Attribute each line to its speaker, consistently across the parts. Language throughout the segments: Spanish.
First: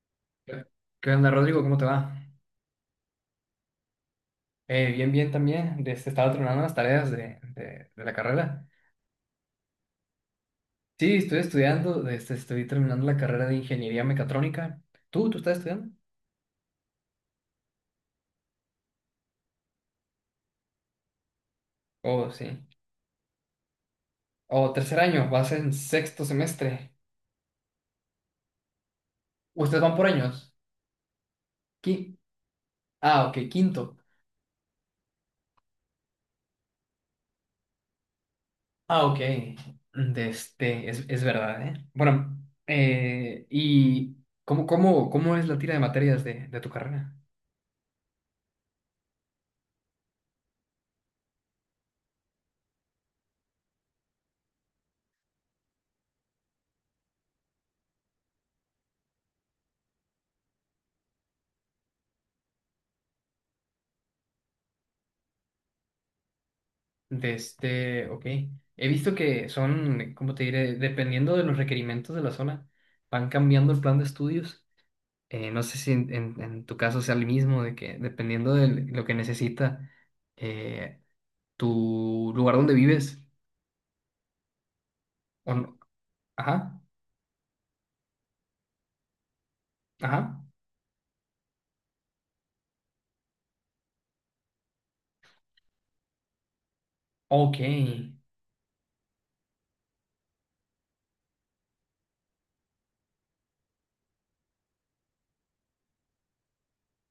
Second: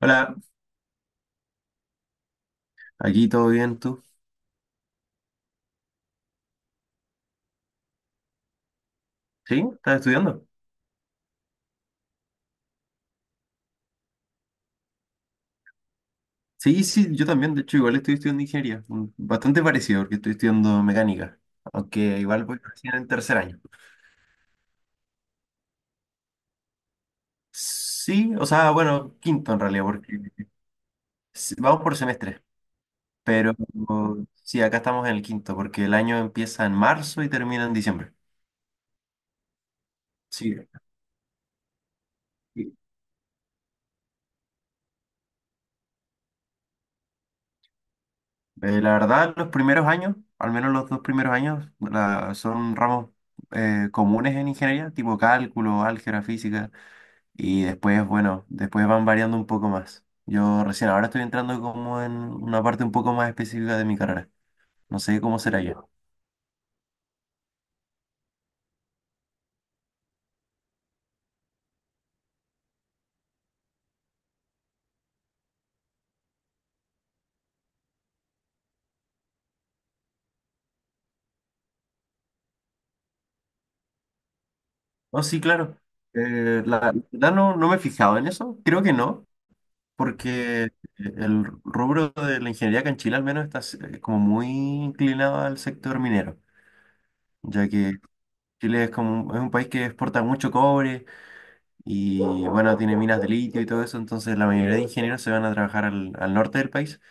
Speaker 1: Hola,
Speaker 2: ¿Qué onda, Rodrigo? ¿Cómo te va?
Speaker 1: aquí todo bien, ¿tú?
Speaker 2: Bien, bien también. Este, estaba terminando las tareas de la carrera.
Speaker 1: ¿Sí? ¿Estás estudiando?
Speaker 2: Sí, estoy estudiando, este, estoy terminando la carrera de ingeniería mecatrónica. ¿Tú estás estudiando?
Speaker 1: Sí, sí, yo también, de hecho, igual estoy estudiando ingeniería, bastante parecido porque estoy estudiando mecánica, aunque
Speaker 2: Oh,
Speaker 1: igual
Speaker 2: sí.
Speaker 1: voy recién en tercer año.
Speaker 2: Oh, tercer año, vas en sexto semestre.
Speaker 1: Sí, o sea, bueno, quinto en
Speaker 2: ¿Ustedes
Speaker 1: realidad,
Speaker 2: van por
Speaker 1: porque
Speaker 2: años?
Speaker 1: vamos por
Speaker 2: Qui-
Speaker 1: semestre,
Speaker 2: ah, ok,
Speaker 1: pero
Speaker 2: quinto.
Speaker 1: sí, acá estamos en el quinto, porque el año empieza en marzo y termina en diciembre.
Speaker 2: Ah, ok. De
Speaker 1: Sí,
Speaker 2: este, es verdad, ¿eh? Bueno,
Speaker 1: y,
Speaker 2: ¿y cómo es la tira de materias de tu carrera?
Speaker 1: la verdad, los primeros años, al menos los dos primeros años, son ramos comunes en ingeniería, tipo cálculo, álgebra, física. Y después, bueno, después van variando un poco más. Yo recién ahora estoy entrando como en una parte un poco más específica de mi carrera. No sé cómo será ya.
Speaker 2: De este, ok. He visto que son, ¿cómo te diré? Dependiendo de los requerimientos de la zona, van cambiando el plan de estudios. No sé si en tu caso sea el mismo, de que dependiendo de lo que necesita eh, tu lugar donde vives.
Speaker 1: Oh, sí,
Speaker 2: O no.
Speaker 1: claro. Eh,
Speaker 2: Ajá,
Speaker 1: la verdad no, no me he fijado en eso. Creo que no,
Speaker 2: ajá.
Speaker 1: porque el rubro de la ingeniería acá en Chile al menos está como muy inclinado al sector minero,
Speaker 2: Ok.
Speaker 1: ya que Chile es como es un país que exporta mucho cobre y bueno, tiene minas de litio y todo eso, entonces la mayoría de ingenieros se van a trabajar al norte del país.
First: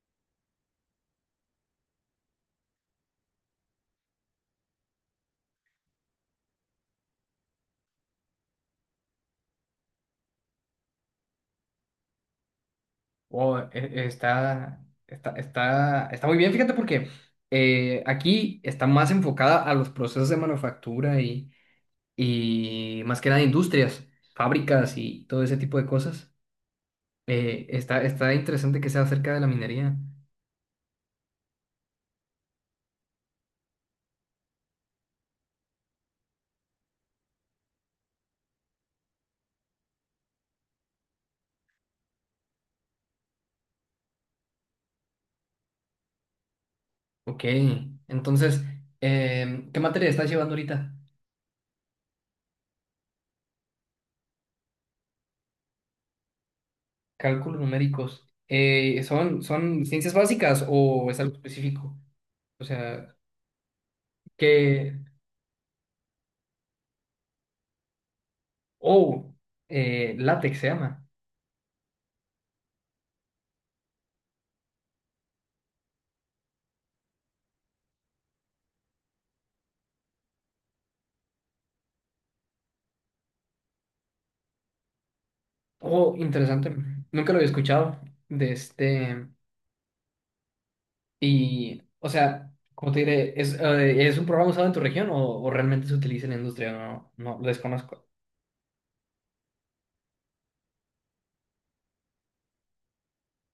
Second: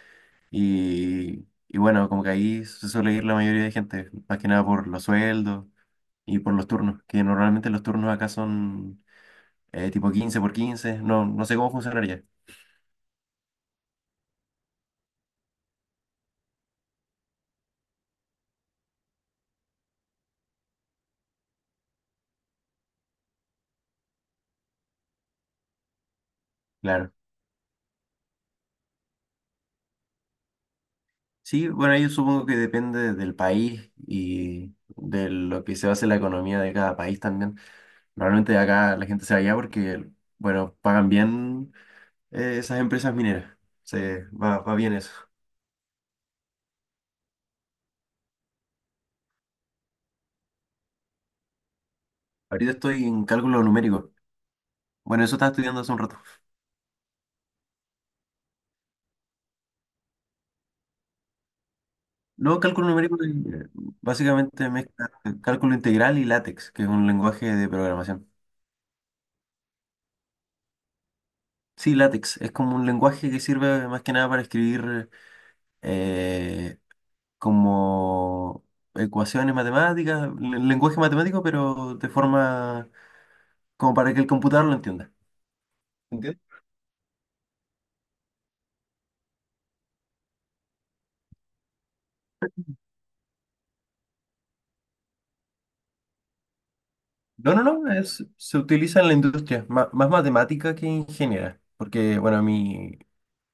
Speaker 1: Y bueno, como que ahí se suele ir la mayoría de gente, más que nada por los sueldos y por los turnos, que normalmente los turnos acá son tipo 15 por quince, no, no sé cómo funcionaría,
Speaker 2: Oh, está muy bien, fíjate, porque aquí está más enfocada a los procesos de manufactura y más que nada industrias, fábricas y todo ese tipo de cosas.
Speaker 1: claro.
Speaker 2: Está interesante que sea acerca de la minería.
Speaker 1: Sí, bueno, ahí supongo que depende del país y de lo que se base la economía de cada país también. Normalmente acá la gente se va allá porque, bueno, pagan bien esas empresas mineras, se, va, va bien eso.
Speaker 2: Ok, entonces, ¿qué materia estás llevando ahorita?
Speaker 1: Ahorita estoy en cálculo numérico. Bueno, eso estaba estudiando hace un rato.
Speaker 2: Cálculos numéricos. ¿Son ciencias básicas o es algo específico?
Speaker 1: No,
Speaker 2: O
Speaker 1: cálculo
Speaker 2: sea,
Speaker 1: numérico, básicamente
Speaker 2: que...
Speaker 1: mezcla cálculo integral y LaTeX, que es un lenguaje de programación.
Speaker 2: Oh, látex se llama.
Speaker 1: Sí, LaTeX es como un lenguaje que sirve más que nada para escribir eh, como ecuaciones matemáticas, lenguaje matemático, pero de forma como para que el computador lo entienda.
Speaker 2: Oh,
Speaker 1: ¿Entiendes?
Speaker 2: interesante. Nunca lo había escuchado. De este... Y, o sea, como te diré, ¿es un programa usado en tu región o realmente se utiliza en la industria? No, no, lo
Speaker 1: No, no, no,
Speaker 2: desconozco.
Speaker 1: es, se utiliza en la industria, más, matemática que ingeniera, porque bueno,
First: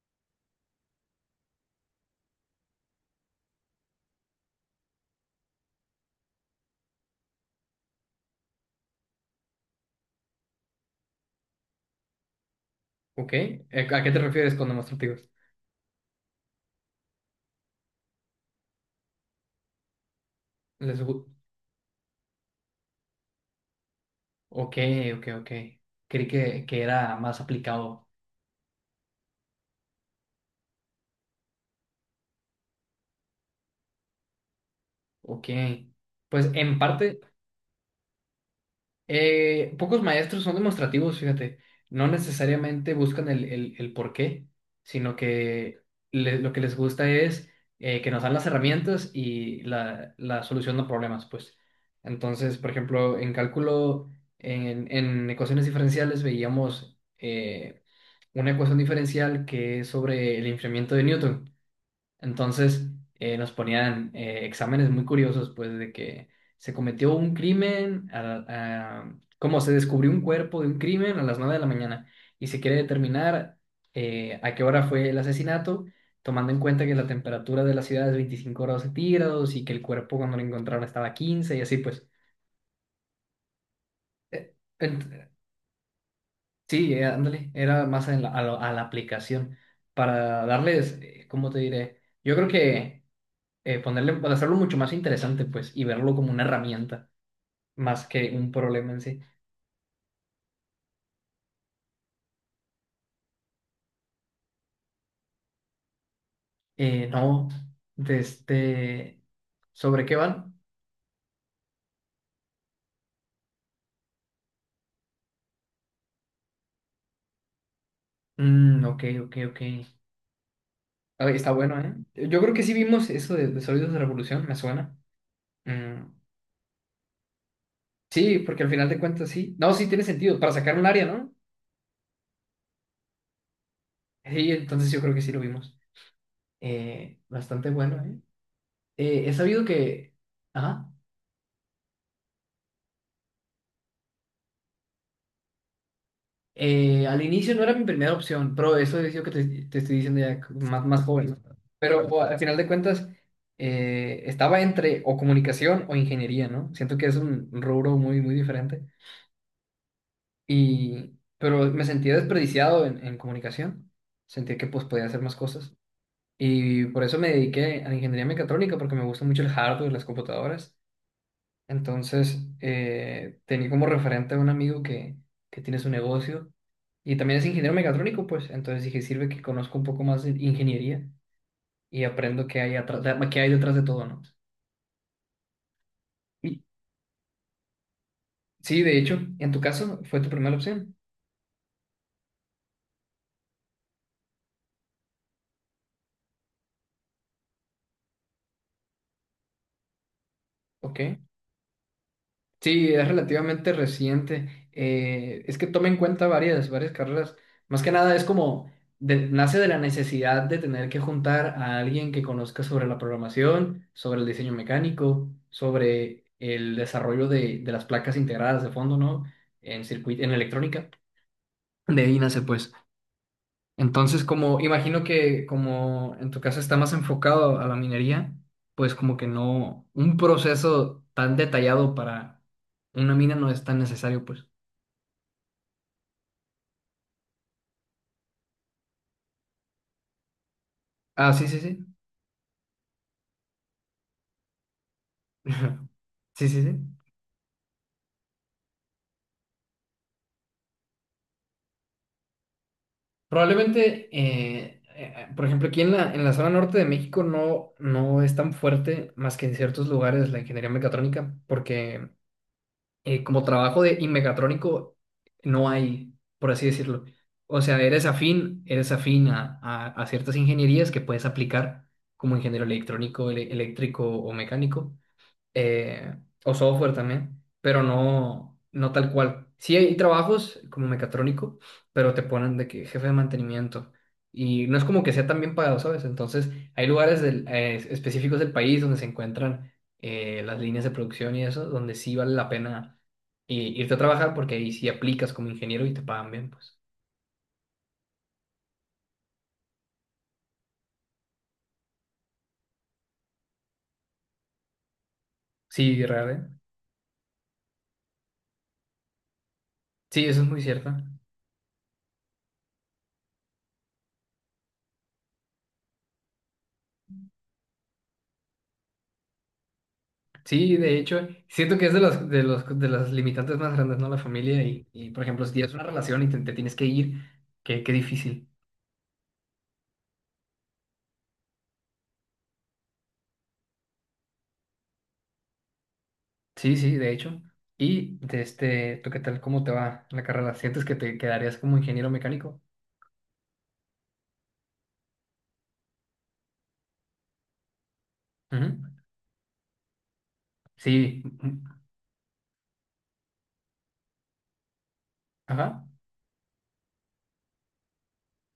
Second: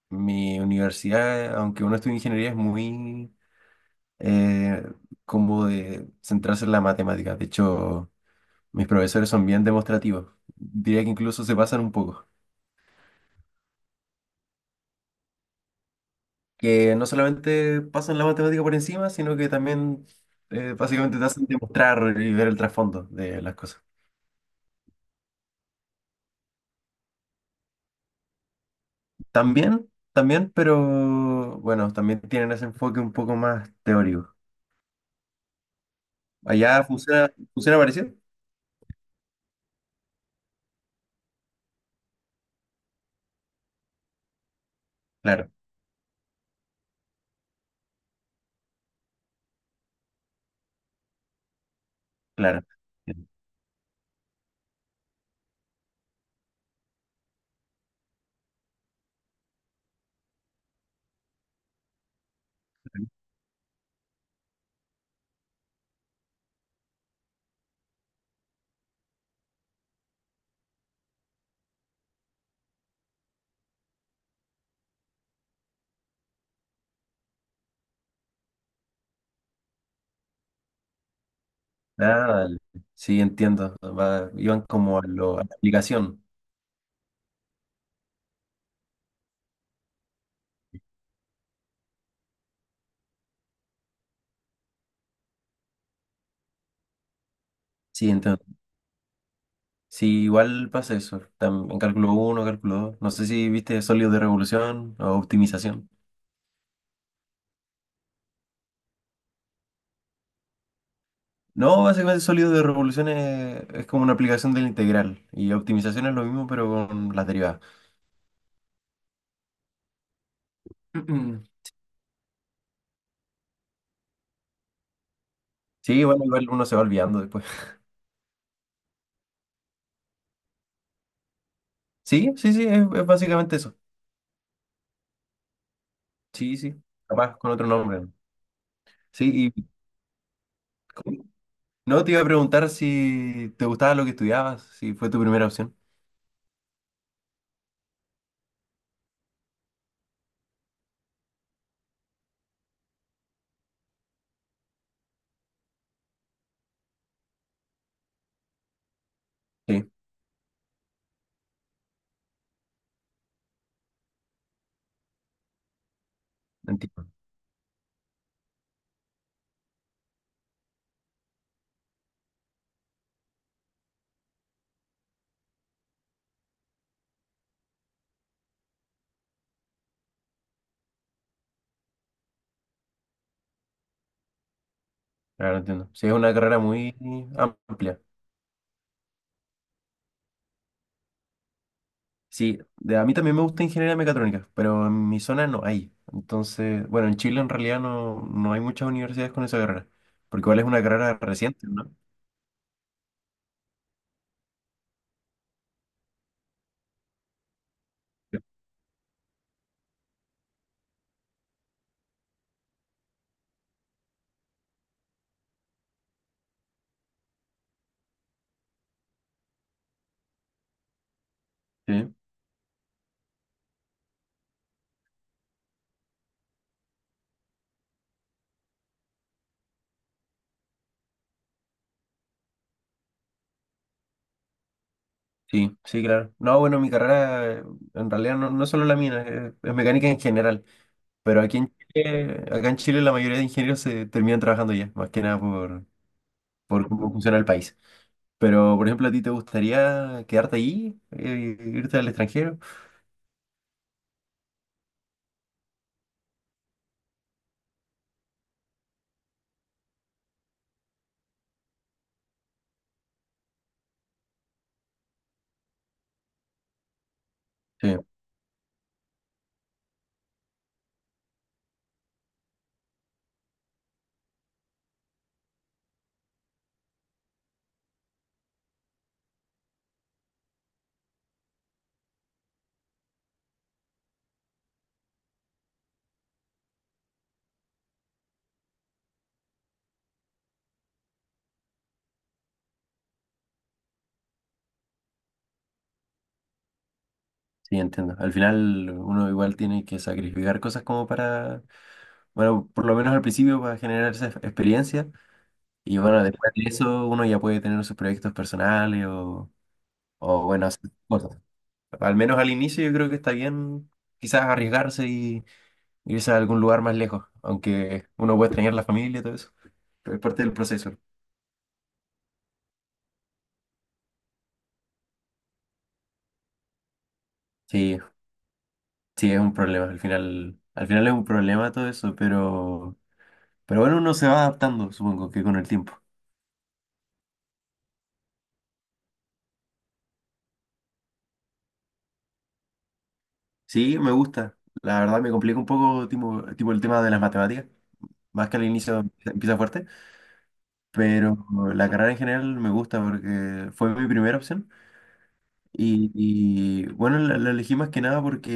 Speaker 1: mi universidad, aunque uno estudie ingeniería, es muy eh, como de centrarse en la matemática. De hecho, mis profesores son bien demostrativos. Diría que incluso se pasan un poco.
Speaker 2: ¿Ok? ¿A qué te refieres con demostrativos?
Speaker 1: Que no solamente pasan la matemática por encima, sino que también
Speaker 2: Les
Speaker 1: básicamente
Speaker 2: gu-
Speaker 1: te hacen demostrar y ver el trasfondo de las cosas.
Speaker 2: Ok, ok, ok. Creí que era más aplicado.
Speaker 1: También, también, pero bueno, también tienen ese enfoque un poco más teórico.
Speaker 2: Ok. Pues en
Speaker 1: ¿Allá
Speaker 2: parte,
Speaker 1: funciona, funciona parecido?
Speaker 2: Pocos maestros son demostrativos, fíjate. No necesariamente buscan el por qué, sino
Speaker 1: Claro,
Speaker 2: que lo que les gusta es que nos dan las herramientas y la solución a problemas, pues. Entonces,
Speaker 1: claro.
Speaker 2: por ejemplo, en cálculo, en ecuaciones diferenciales veíamos una ecuación diferencial que es sobre el enfriamiento de Newton. Entonces nos ponían exámenes muy curiosos, pues de que se cometió un crimen, como se descubrió un cuerpo de un crimen a las 9 de la mañana y se quiere determinar a qué hora fue el asesinato, tomando en cuenta que la temperatura de la ciudad es 25 grados centígrados y que el cuerpo cuando lo encontraron estaba a 15 y así pues.
Speaker 1: Ah, dale. Sí, entiendo.
Speaker 2: Eh,
Speaker 1: Iban como a,
Speaker 2: ent-
Speaker 1: lo, a la aplicación.
Speaker 2: sí, ándale, era más en a la aplicación para darles, ¿cómo te diré? Yo creo que... ponerle, pues, hacerlo mucho más interesante, pues, y verlo como una herramienta más
Speaker 1: Sí,
Speaker 2: que
Speaker 1: entiendo.
Speaker 2: un problema en sí.
Speaker 1: Sí, igual pasa eso. En cálculo 1, cálculo dos. No sé si viste sólido de revolución o optimización.
Speaker 2: No, de este, ¿sobre qué van?
Speaker 1: No, básicamente sólido de revolución es como una aplicación de la integral. Y optimización es lo mismo, pero con las derivadas.
Speaker 2: Mm, ok, ok, ok. Ah, está bueno, ¿eh? Yo creo que sí vimos eso de Sólidos de Revolución, me suena. Mm,
Speaker 1: Sí, bueno, igual uno se va olvidando después.
Speaker 2: sí, porque al final de cuentas sí. No, sí tiene sentido, para sacar un área, ¿no?
Speaker 1: Sí, sí, sí, es básicamente eso.
Speaker 2: Sí, entonces yo creo que sí lo vimos.
Speaker 1: Sí, sí. Capaz con otro
Speaker 2: Bastante
Speaker 1: nombre,
Speaker 2: bueno,
Speaker 1: ¿no?
Speaker 2: ¿eh? He
Speaker 1: Sí,
Speaker 2: sabido
Speaker 1: y
Speaker 2: que... Ajá.
Speaker 1: no te iba a preguntar si te gustaba lo que estudiabas, si fue tu primera opción.
Speaker 2: Al inicio no era mi primera opción, pero eso es lo que te estoy diciendo ya más joven, ¿no? Pero o, al final de cuentas, estaba entre o comunicación o ingeniería, ¿no? Siento que es un rubro muy, muy diferente.
Speaker 1: Sí,
Speaker 2: Y, pero me sentía desperdiciado en comunicación. Sentía que pues podía hacer más cosas. Y por
Speaker 1: entiendo.
Speaker 2: eso me dediqué a la ingeniería mecatrónica, porque me gusta mucho el hardware, las computadoras. Entonces, tenía como referente a un amigo que tiene su negocio y también es ingeniero mecatrónico, pues. Entonces dije, sirve que conozco un poco más de ingeniería y aprendo qué hay atrás, qué hay detrás de todo, ¿no?
Speaker 1: Claro, entiendo. Sí, es una carrera
Speaker 2: Y
Speaker 1: muy amplia.
Speaker 2: sí, de hecho, en tu caso fue tu primera opción,
Speaker 1: Sí, a mí también me gusta ingeniería mecatrónica, pero en mi zona no hay. Entonces, bueno, en Chile en realidad no, no hay muchas universidades con esa carrera, porque igual es una
Speaker 2: ¿ok?
Speaker 1: carrera reciente, ¿no?
Speaker 2: Sí, es relativamente reciente. Es que toma en cuenta varias carreras. Más que nada es
Speaker 1: Sí,
Speaker 2: como, nace de la necesidad de tener que juntar a alguien que conozca sobre la programación, sobre el diseño mecánico, sobre el desarrollo de las placas integradas de fondo, ¿no? En circuito, en electrónica. De
Speaker 1: sí,
Speaker 2: ahí nace, pues. Entonces, como imagino que como en tu caso está más enfocado a la minería, pues como que no, un proceso tan detallado para una mina no es tan necesario, pues.
Speaker 1: sí, sí, claro. No, bueno, mi carrera en realidad no, no es solo la mía, es mecánica en general,
Speaker 2: Ah,
Speaker 1: pero
Speaker 2: sí,
Speaker 1: aquí
Speaker 2: sí,
Speaker 1: en
Speaker 2: sí.
Speaker 1: Chile, acá en Chile la mayoría de ingenieros se terminan trabajando ya, más que nada por,
Speaker 2: Sí, sí, sí.
Speaker 1: por cómo funciona el país. Pero, por ejemplo, ¿a ti te gustaría quedarte ahí, irte al extranjero?
Speaker 2: Probablemente, por ejemplo, aquí en la zona norte de México no es tan fuerte más que en ciertos lugares la ingeniería mecatrónica, porque como trabajo de y mecatrónico no hay, por así decirlo. O sea,
Speaker 1: Sí.
Speaker 2: eres afín a ciertas ingenierías que puedes aplicar como ingeniero electrónico, eléctrico o mecánico, eh, o software también, pero no tal cual. Sí hay trabajos como mecatrónico, pero te ponen de que jefe de mantenimiento y no es como que sea tan bien pagado, ¿sabes? Entonces hay lugares específicos del país donde se encuentran las líneas de producción y eso, donde sí vale la pena irte a trabajar porque ahí sí aplicas como ingeniero y te pagan bien, pues.
Speaker 1: Sí, entiendo. Al final uno igual tiene que sacrificar cosas como para, bueno, por lo menos al principio para generar esa experiencia y
Speaker 2: Sí,
Speaker 1: bueno,
Speaker 2: real, ¿eh?
Speaker 1: después de eso uno ya puede tener sus proyectos personales
Speaker 2: Sí, eso
Speaker 1: o
Speaker 2: es muy
Speaker 1: bueno,
Speaker 2: cierto.
Speaker 1: hacer cosas. Al menos al inicio yo creo que está bien quizás arriesgarse y irse a algún lugar más lejos, aunque uno puede extrañar la familia y todo eso, pero es parte del
Speaker 2: Sí, de
Speaker 1: proceso.
Speaker 2: hecho, siento que es de las, de los, de las limitantes más grandes, ¿no? La familia por ejemplo, si tienes una relación y te tienes que ir, qué
Speaker 1: Sí,
Speaker 2: difícil.
Speaker 1: sí, es un problema. Al final es un problema todo eso, pero bueno, uno se va adaptando, supongo que con el tiempo.
Speaker 2: Sí, sí, de hecho. Y de este, ¿tú qué tal? ¿Cómo te va la carrera? ¿Sientes que te quedarías como ingeniero mecánico?
Speaker 1: Sí, me gusta. La verdad me complica un poco tipo, tipo el tema de las matemáticas, más que al
Speaker 2: Ujú.
Speaker 1: inicio empieza fuerte,
Speaker 2: Sí,
Speaker 1: pero
Speaker 2: ujú.
Speaker 1: la carrera en general me gusta porque fue mi primera opción
Speaker 2: Ajá.
Speaker 1: y, bueno, la elegí más que nada porque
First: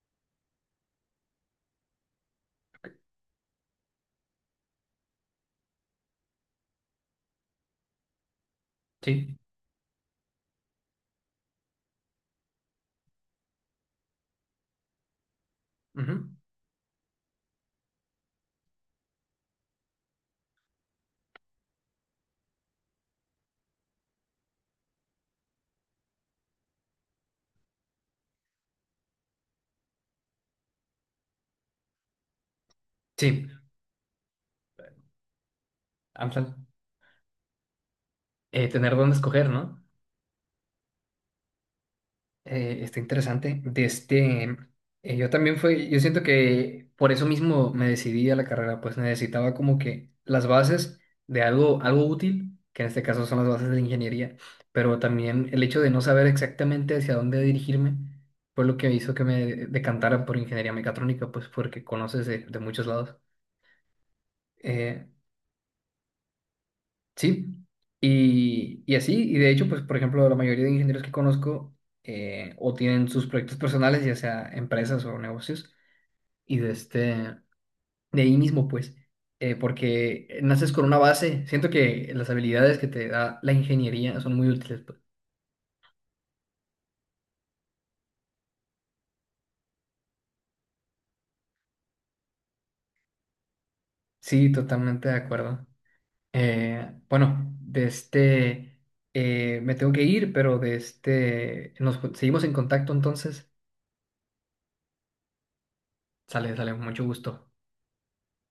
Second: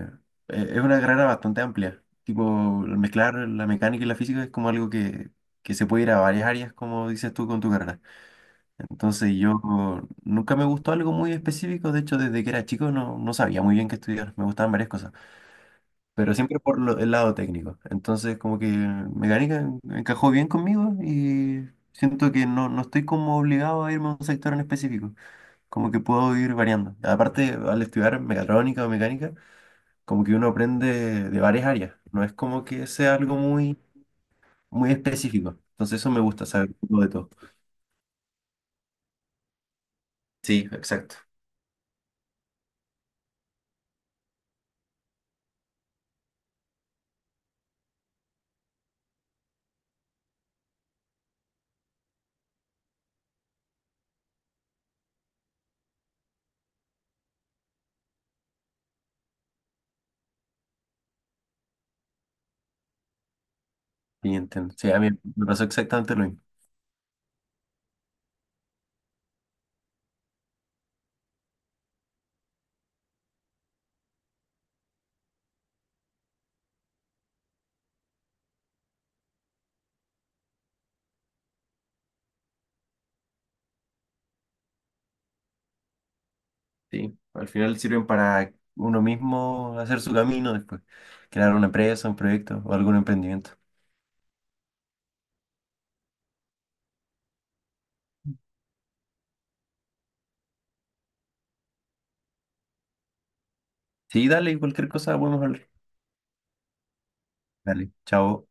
Speaker 1: eh, es una carrera bastante amplia. Tipo, el mezclar la mecánica y la física es como algo que se puede ir a varias áreas, como dices tú, con tu carrera. Entonces
Speaker 2: Sí,
Speaker 1: yo nunca me gustó algo muy específico, de hecho desde que era chico no, no sabía muy bien qué estudiar, me gustaban varias cosas.
Speaker 2: ujú.
Speaker 1: Pero siempre por el lado técnico. Entonces, como que mecánica encajó bien conmigo y siento que no, no estoy como obligado a irme a un sector en específico, como que puedo ir variando. Aparte, al estudiar mecatrónica o mecánica, como que uno aprende de varias áreas, no es como que sea algo
Speaker 2: Sí.
Speaker 1: muy, muy específico. Entonces, eso me gusta,
Speaker 2: Amsal.
Speaker 1: saber un poco de todo.
Speaker 2: Tener dónde escoger, ¿no?
Speaker 1: Sí, exacto.
Speaker 2: Está interesante. De este, yo también fue, yo siento que por eso mismo me decidí a la carrera, pues necesitaba como que las bases de algo, algo útil, que en este caso son las bases de la ingeniería, pero también el hecho de no saber exactamente hacia dónde dirigirme fue lo que hizo que me decantara por ingeniería mecatrónica, pues porque conoces de muchos lados.
Speaker 1: Sí, entiendo. Sí, a
Speaker 2: Eh,
Speaker 1: mí me pasó exactamente lo mismo.
Speaker 2: Sí, y así, y de hecho, pues, por ejemplo, la mayoría de ingenieros que conozco o tienen sus proyectos personales, ya sea empresas o negocios, y de este, de ahí mismo, pues, porque naces con una base, siento que las habilidades que te da la ingeniería son muy útiles, pues.
Speaker 1: Sí, al final sirven para uno mismo hacer su camino después, crear una empresa, un proyecto o algún emprendimiento.
Speaker 2: Sí, totalmente de acuerdo. Bueno, de este, me tengo que ir, pero de este, nos seguimos en contacto entonces.
Speaker 1: Sí, dale, cualquier cosa podemos hablar.
Speaker 2: Sale, sale, mucho gusto.
Speaker 1: Dale, chao.